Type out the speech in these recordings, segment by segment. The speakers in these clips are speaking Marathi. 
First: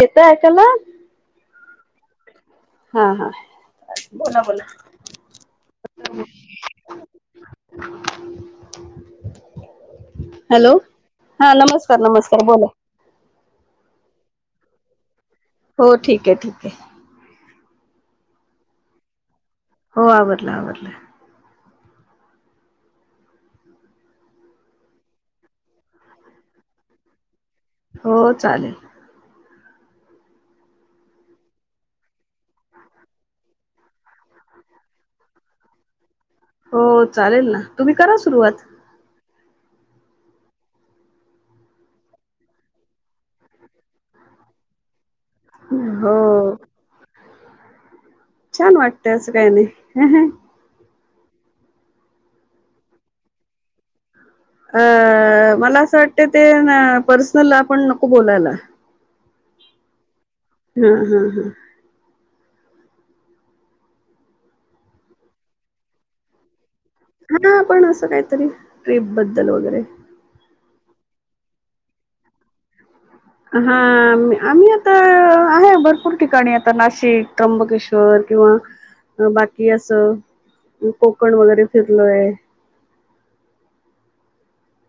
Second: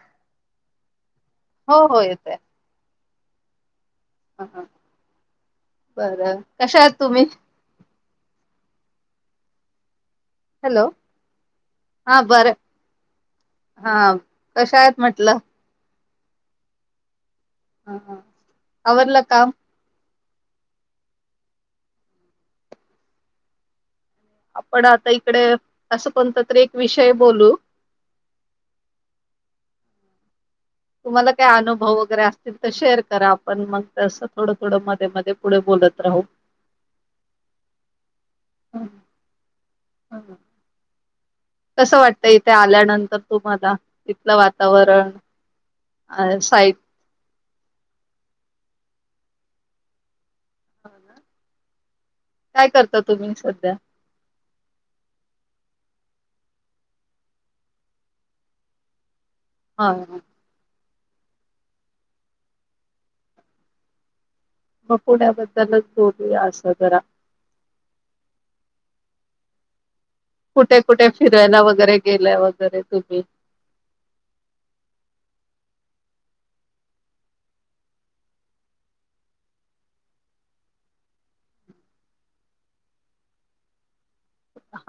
येतंय ऐकायला? हो हो येतोय. हा... हा... बोला, ह बोला. बरं कशा आहात [unintelligible] तुम्ही? हॅलो... हा... नमस्कार, हा नमस्कार बरं बोला. हा.. कशा आहेत म्हटलं? हो ठीक ए... ठीक ए. हा हा... आवरलं काम? हो, आवरलं... आवरलं. आपण आता इकडे... असं कोणतं तरी एक विषय बोलू. हो चालेल. तुम्हाला काय अनुभव वगैरे असतील तर शेअर करा... आपण मग तसं, थोडं थोडं, मध्ये मध्ये पुढं बोलत राहू हो... चालेल ना, तुम्ही करा सुरुवात हं, हं. कसं वाटतंय इथे आल्यानंतर तुम्हाला, इथलं वातावरण हो अ [unintelligible] छान वाटतं... असं काय नई... ह ह काय करता तुम्ही सध्या? अ... मला असं वाटतं ते... ना पर्सनल आपण नको बोलायला. हा. हा. हा हा हा मग पुण्याबद्दलच [unintelligible] असं जरा हा पण असं काहीतरी... ट्रीप बद्दल वगैरे कुठे कुठे, फिरायला वगैरे, गेलाय वगैरे तुम्ही हा... आम्ही आता, आहे भरपूर ठिकाणी, आता नाशिक त्र्यंबकेश्वर किंवा अ... बाकी असं कोकण वगैरे फिरलोय [inaudible]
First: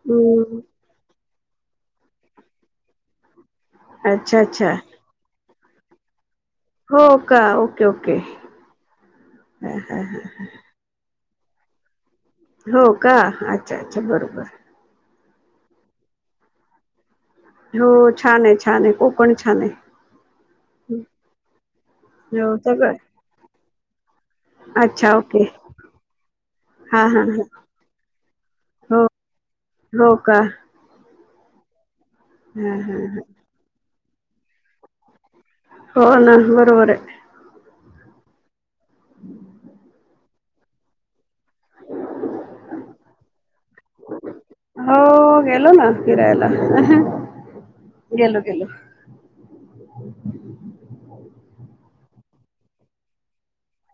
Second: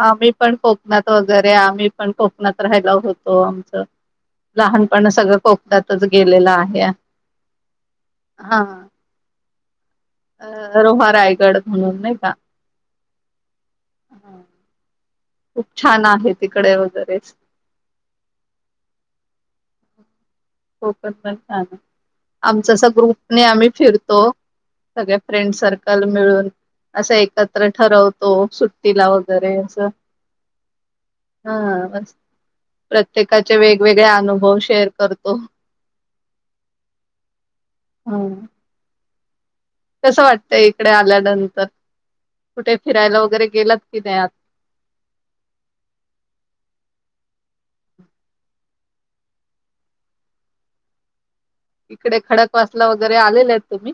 आम्ही पण हम्म कोकणात वगैरे... आम्ही पण कोकणात राहायला होतो. आमचं अच्छा अच्छा पण सगळं कोकणातच गेलेलं आहे. हो का? Okay okay. हा हंहं.. हंहं अ रोहा रायगड म्हणून नाई का? हो का? अच्छा अच्छा हा, बरोबर. खूप छान आहे, तिकडे वगैरेच हो, छान ए... छान ए... कोकण छान ए कोकण पण छान ए... हो आमचा असा सगळं ग्रुपने आम्ही फिरतो अच्छा सगळ्या ओके फ्रेंड सर्कल मिळून हा असं हा हा एकत्र ठरवतो... सुट्टीला वगैरे असं हं हा प्रत्येकाचे वेगवेगळे अनुभव शेअर करतो हो ना बरोबर आहे हो हम्म कस वाटतंय इकडे आल्यानंतर कुठे फिरायला वगैरे गेलात की नाही आ हो गेलो ना फिरायला ह गेलो गेलो इकडे खडक वासला वगैरे आलेले आहेत तुम्ही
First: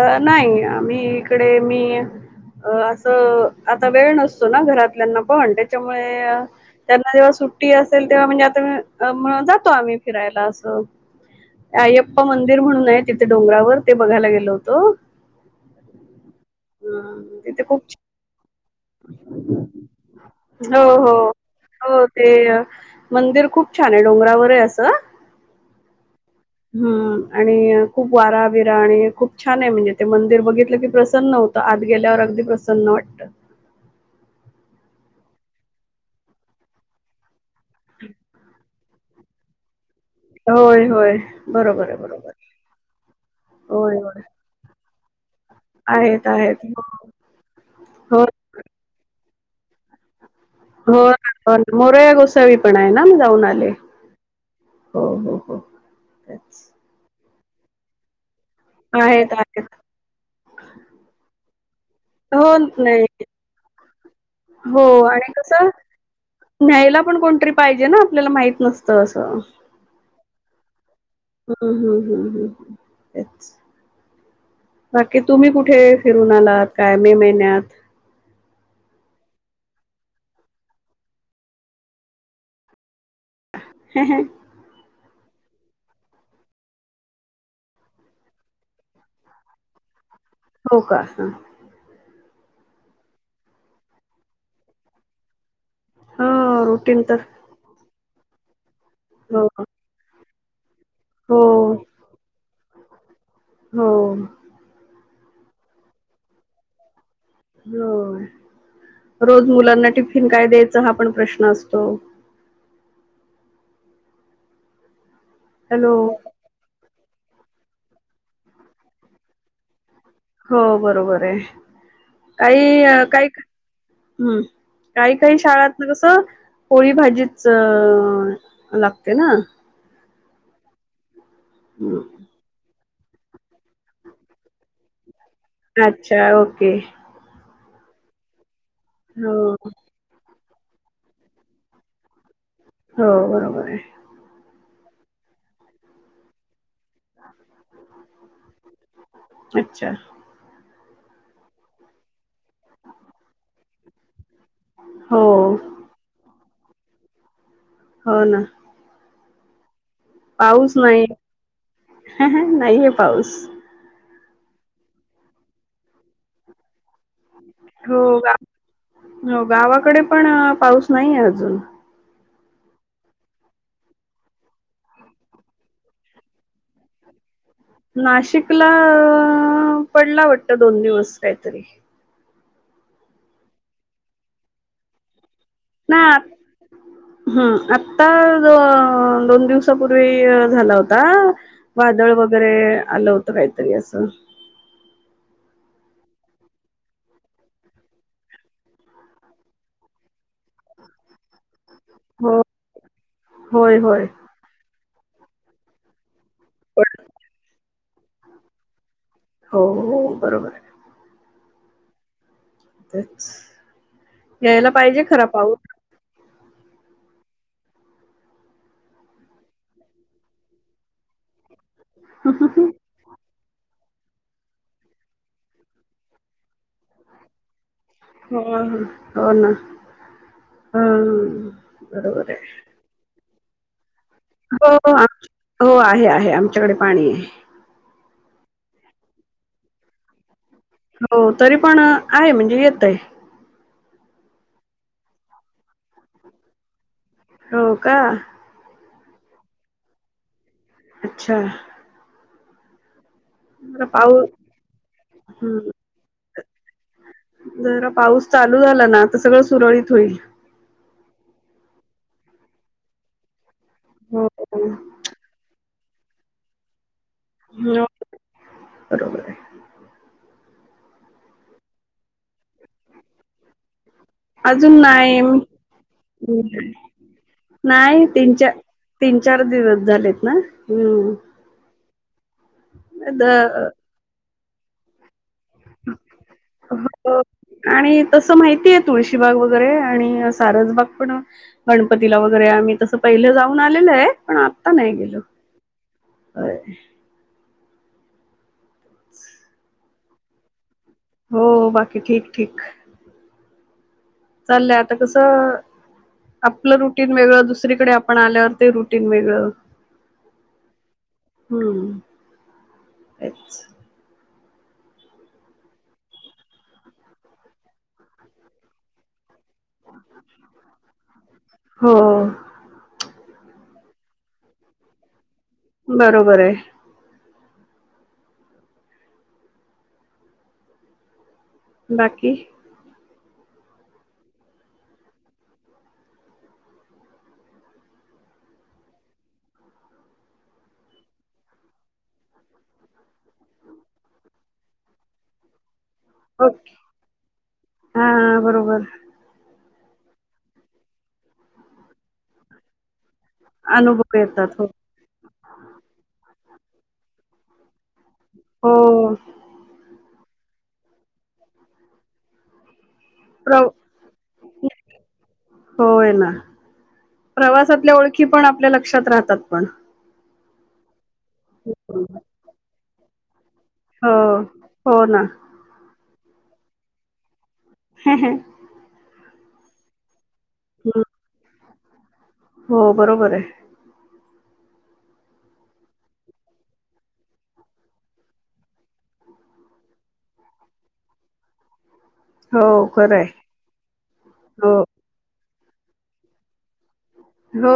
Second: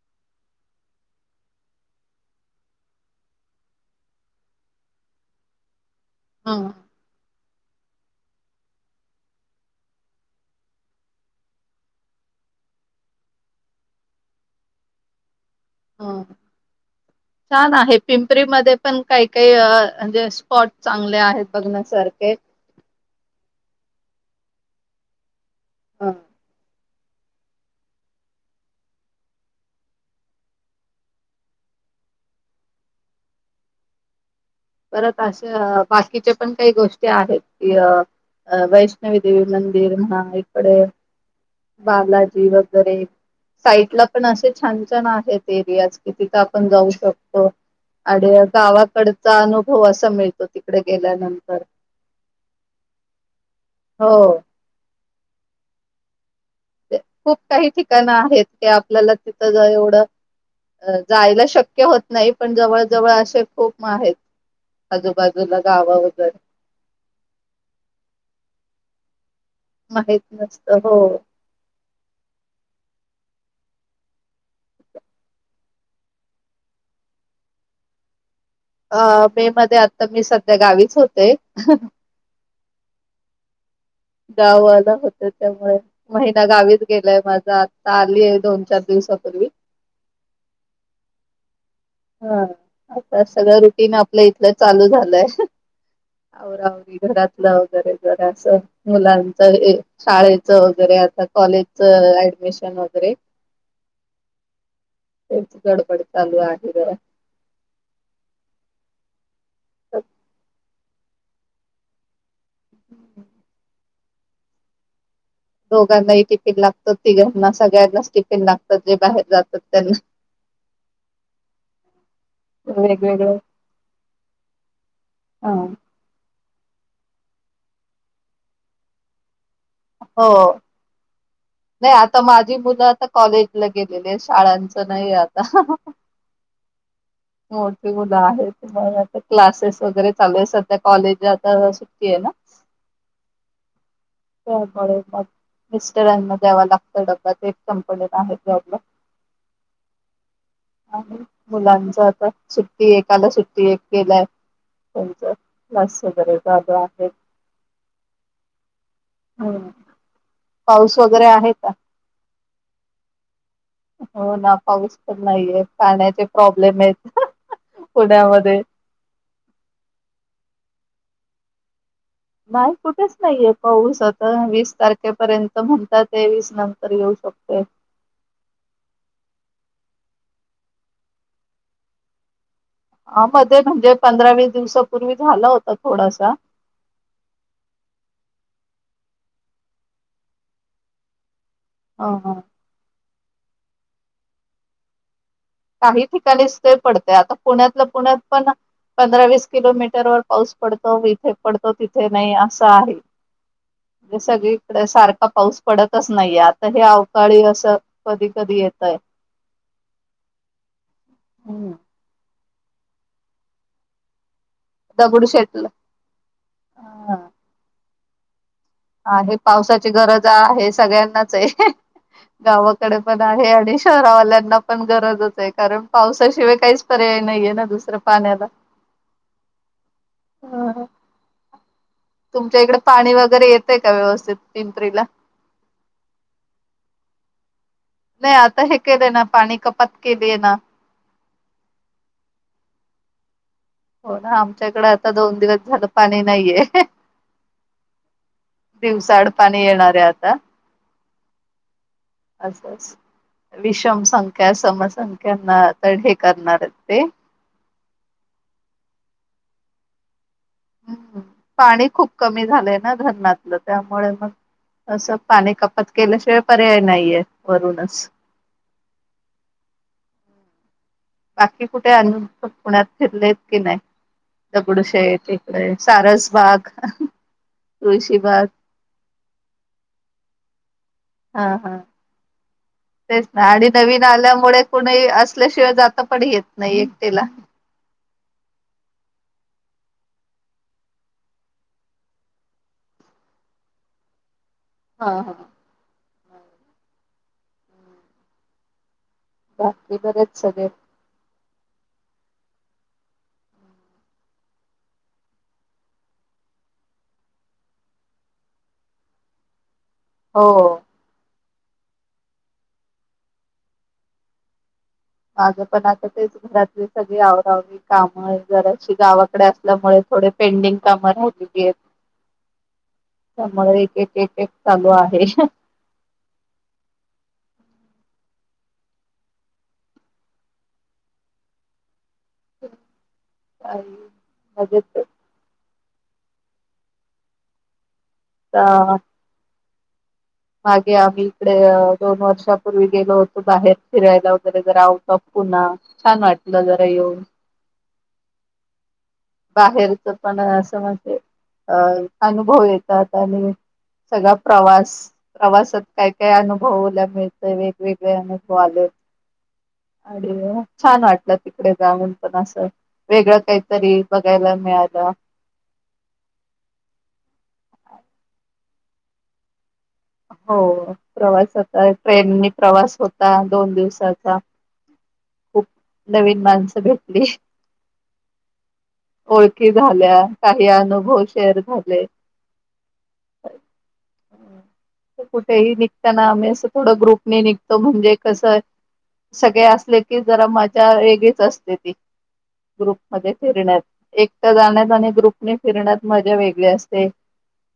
अ नाही मी इकडे मी अ असं आता वेळ नसतो ना घरातल्यांना पण त्याच्यामुळे हं त्यांना जेव्हा सुट्टी असेल तेव्हा म्हणजे आता जातो आम्ही फिरायला असं अय्यप्पा मंदिर म्हणून आहे तिथे डोंगरावर ते बघायला गेलो होत ह ह म्हणजे छान आहे पिंपरीमध्ये पण काही काही अ म्हणजे स्पॉट छान हो, हो. चांगले आहेत हो, ते बघण्यासारखे अ, मंदिर खूप छान आहे डोंगरावर आहे असं हा हम्म आणि खूप वारा विरा आणि खूप छान आहे म्हणजे ते मंदिर बघितलं की प्रसन्न होतं आज गेल्यावर अगदी प्रसन्न वाटतं परत अशे बाकीच्या पण काही गोष्टी आहेत य वै नवी देेवी मंदिर महा होय, होय. बरोबर आहे, बरोबर बालाजी आहे. वगैरे साईट होय, ला होय. पण असे छान छान आहेत एरिया कि आहेत, तिथं आहेत. आपण हो, जाऊ शकतो हो, आणि गावाकड चा अनुभव असा मिळतो तिकडे हो. ना, हो गेल्यानंतर ना. मोरया गोसावी पण आहे ना, मी जाऊन आले. हो हो हो. तेच. खूप काही ठिकाणं आहेत क आपल्याला आहेत, तिथं आहेत. जा एवढं जायला शक्य होत नाही पण हो, नाही. जवळजवळ असे खूप आहेत हो आणि आजूबाजूला कसं गावं वगैरे न्यायला पण कोणतरी पाहिजे ना आपल्याला माहित नसतं असं माहित नसत हो हम् हम् हम् हम् हम् तेच बाकी तुम्ही कुठे फिरून आलात काय मे महिन्यात अ मे मध्ये आता मी सध्या गावीच होते हम ह गावला होत त्यामुळे महिना गावीच गेलाय माझा आता आलीय दोन चार दिवसापूर्वी हो का ह हा आता सगळं रुटीन आपल्या इथलं चालू झालंय हो, आवरावरी रुटीन तर घरातलं वगैरे जर असं मुलांच हो, हे शाळेचं वगैरे आता हो, कॉलेजच ऍडमिशन वगैरे हो. खूप गडबड चालू आहे जरा. हो रोज मुलांना टिफिन काय द्यायचं हा पण प्रश्न असतो. हॅलो दोघांनाही टिफिन लागत तिघांना सगळ्यांनाच टिफिन लागतात जे बाहेर जातात त्यांना हो बरोबर आहे. काही काही वेगवेगळं हम्म काही काही शाळात कसं पोळी भाजीच लागते ना हो नाही हं. आता माझी मुलं आता कॉलेजला गेलेली आहेत शाळांच नाही आता अच्छा ओके. मोठी मुलं आहे त आता हो क्लासेस वगैरे चालूय. कॉलेज आ तर सुट्टी आहे ना. हो बरोबर आहे. त्यामुळे मिस्टरांना द्याव लागतं डबबा ते एक संपलेला आहे ज आपलं. अच्छा! आणि मुलांच आता सुट्टी एकाला सुट्टी एक केलाय. हो त्यांचं मस्य बरे जाग आहे. हो ना. [inaudible] हो. पाऊस नाही. वगैरे आहे का. ह ह नाही आहे पाऊस. हो ना पाऊस तर नाहीये पाण्याचे प्रॉब्लेम आहेत. हो पुण्यामध्ये हो गावाकडे पण पाऊस नाहीे अजून. नाही कुठेच नाहीये पाऊस आता वीस तारखेपर्यंत म्हणतात ते वीस नंतर येऊ शकते. नाशिकला पडला वाटत दोन दिवस काहीतरी. ह मध्ये म्हणजे पंधरा वीस दिवसापूर्वी झालं होत ना थोडासा. हम्म आता जो दोन दिवसापूर्वी झाला होता. वादळ ह वगैरे आलं होतं काहीतरी असं. काही ठिकाणीच ते पडते आता पुण्यातलं पुण्यात पण. पंधरा वीस किलोमीटर वर पाऊस पडतो. थ पडतो तिथे नाही हो असं आहे होय होय म्ह जे सगळी. सारखा पाऊस पडतच नाहीये आता हे पण अवकाळी असं कधी कधी येतय. हो बरोबर आहे. हम्. तेच या्यायला पाहिजे खरा पाऊस. दगडूशेठला हा हे पावसाची गरज आहे सगळ्यांनाच आहे गाव. डे पण आहे आणि शहरावाल्यांना पण गरजच आहे कारण पावसाशिवाय काहीच पर्याय नाहीे ना दुसरं. हो पाण्याला हो ना हा ह बरोबर आहे. तुमच्या इकडे पाणी वगैरे येतय का व्यवस्थित. हो पिंपरीला हो आहे आहे आमच्याकडे पाणी आहे. नाही आता हे केलंय ना पाणी कपात केलीय ना. हो तरी पण आहे म्हणजे येत आहे. हो ना आमच्याकडे आता दोन दिवस झालं पाणी नाहीये. होका. दिवसाड पाणी येणार आहे आता. अच्छा! असच जरा विषम पाऊस संंख्या हं, समसंख्याना तरढ हे करणार आहेत ते. जरा पाऊस चालू झाला ना तर सगळं सुरळीत होईल. हम् पाणी खूप कमी झालंय ना धरणतलं. त्यामुळे हो मग हो. असं पाणी कपात केल्याशिवाय पर्याय नाहीये हो वरूनच. बरोबर आहे. बाकी कुठे अन पुण्यात फिरलेत की नाही. अजून दगडू शही नाही इकडे सारसबाग. नाही तुळशीबाग तीन-चार, तीन-चार दिवस झालेत ना हम्. हा हां. तेच नाही आणि नवीन आल्यामुळे कुणी असल्याशिवाय जाता पण येत नाही हो एकटेला. आणि तसं माहितीय तुळशीबाग वगैरे आणि सारसबाग पण. गणपतीला वगैरे म्ही तसं पहिलं जाऊन आलेल आहे पण. अ नाही हा गेलो हा [unintelligible] [inaudible] बाकी बरे येत सगळे. हो बाकी ठीक ठीक. चाललंय आता कसं आपलं रुटीन वेगळं दुसरीकडे आपण आल्यावर ते रुटीन वेगळं. हो. हम्म तेच. माझं पण आता तेच घरातले सगळी आवरावरी काम जराशी गावाकडे अस आपल्यामुळे थोडे पेंडिंग काम राहिलेली आहेत. हो त्यामुळे एक एक एक एक चालू आहे. बरोबर आहे. बाकी? मजेत ये. ह. मागे आम्ही इकडे दोन वर्षापूर्वी गेलो होतो बाहेर फिरायला वगैरे जर आउट ऑफ पुन्हा छान हो. वाटलं जरा येऊन. हा बरोबर बाहेरच पण असं म्हणजे अ अनुभव येत आणि अनुभव सगळा येतात हो प्रवास प्रवासात काय काय अनुभवला मिळत व वेगळे्या आणि हो स्वाद आणि छान वाटलं तिकडे जाऊन पण असं. वेगळं प्र काहीतरी बघायला मिळालं. होय ना प्रवासातल्या ओळखी पण आपल्या लक्षात राहतात पण हो प्रवास आता ट्रेननी प्रवास होता दोन दिवस हो हो ना. खूप नवीन माणसं भेटली हा हा. ओळखी झाल्या काही अनुभव शेअर झाले. हो बरोबर आहे. [unintelligible] कुठेही निघताना आम्ही असं थोडं ग्रुप न निघतो म्हणजे कसं सगळे असले की जरा मजा वेगळीच असते ती. हो ग्रुप खरं आहे मध्ये फिरण्यात एकट हो जाण्यात आणि ग्रुपने फिरण्यात मजा वेगळी अस ते हो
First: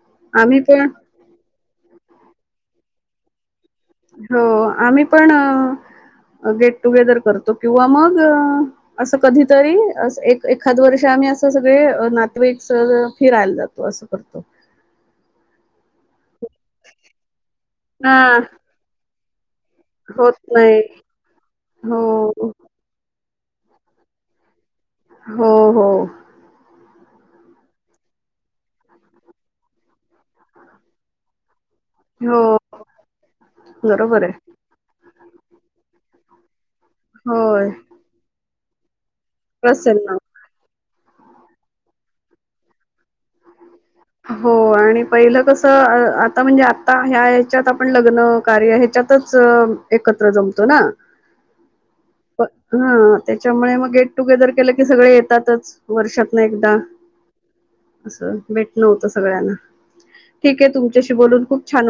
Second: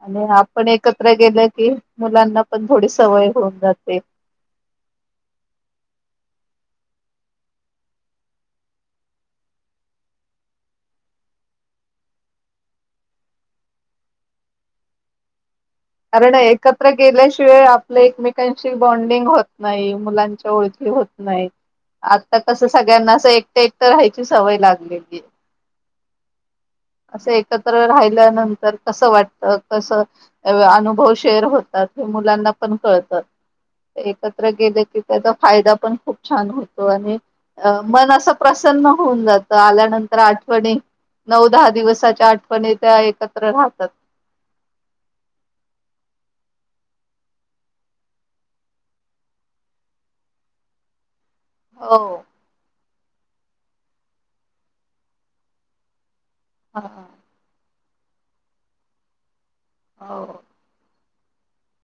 आणि आम्ही आपण पण एकत्र ये गेलं की मुलांना पण थोडी सवय होऊन जाते. हो आम्ही पण गेट टुगेदर करतो किंवा मग असं कधीतरी अस एक एखाद वर्ष आम्ही असं सगळे नातेवाईक फिरायला जा तो असं करतो. कारण एकत्र गेल्याशिवाय आपल्या हा एकमेकांशी बॉन्डिंग होत नाही होत मुलांच्या नाही ओळखी होत नाही हो आता कस सगळ्यांना असं एकटे एकट राहायची सवय लागलेली. हो. हो असं एक अनुभव शेअर होतात हे मुलांना हो पण कळतात बरोबर आहे एकत्र गेले की त्याचा फायदा पण खूप छान होतो आणि होय मन असं प्रसन्न होऊन जा त असेल ना आल्यानंतर आठवणी नऊ दहा दिवसाच्या आठवणी त्या एकत्र राहतात. हो आणि पहिलं कसं आता म्हणजे आता ह्या ह्याच्यात आपण लग्न कार्य ह्याच्यात एकत्र जमतो ना. हो. हा त्याच्यामुळे मग गेट टुगेदर केलं की सगळे येतातच वर्षात ना एकदा हा असं भेटणं होतं सगळ्यांना हो ठीक आहे तुमशी बोलून खूप छान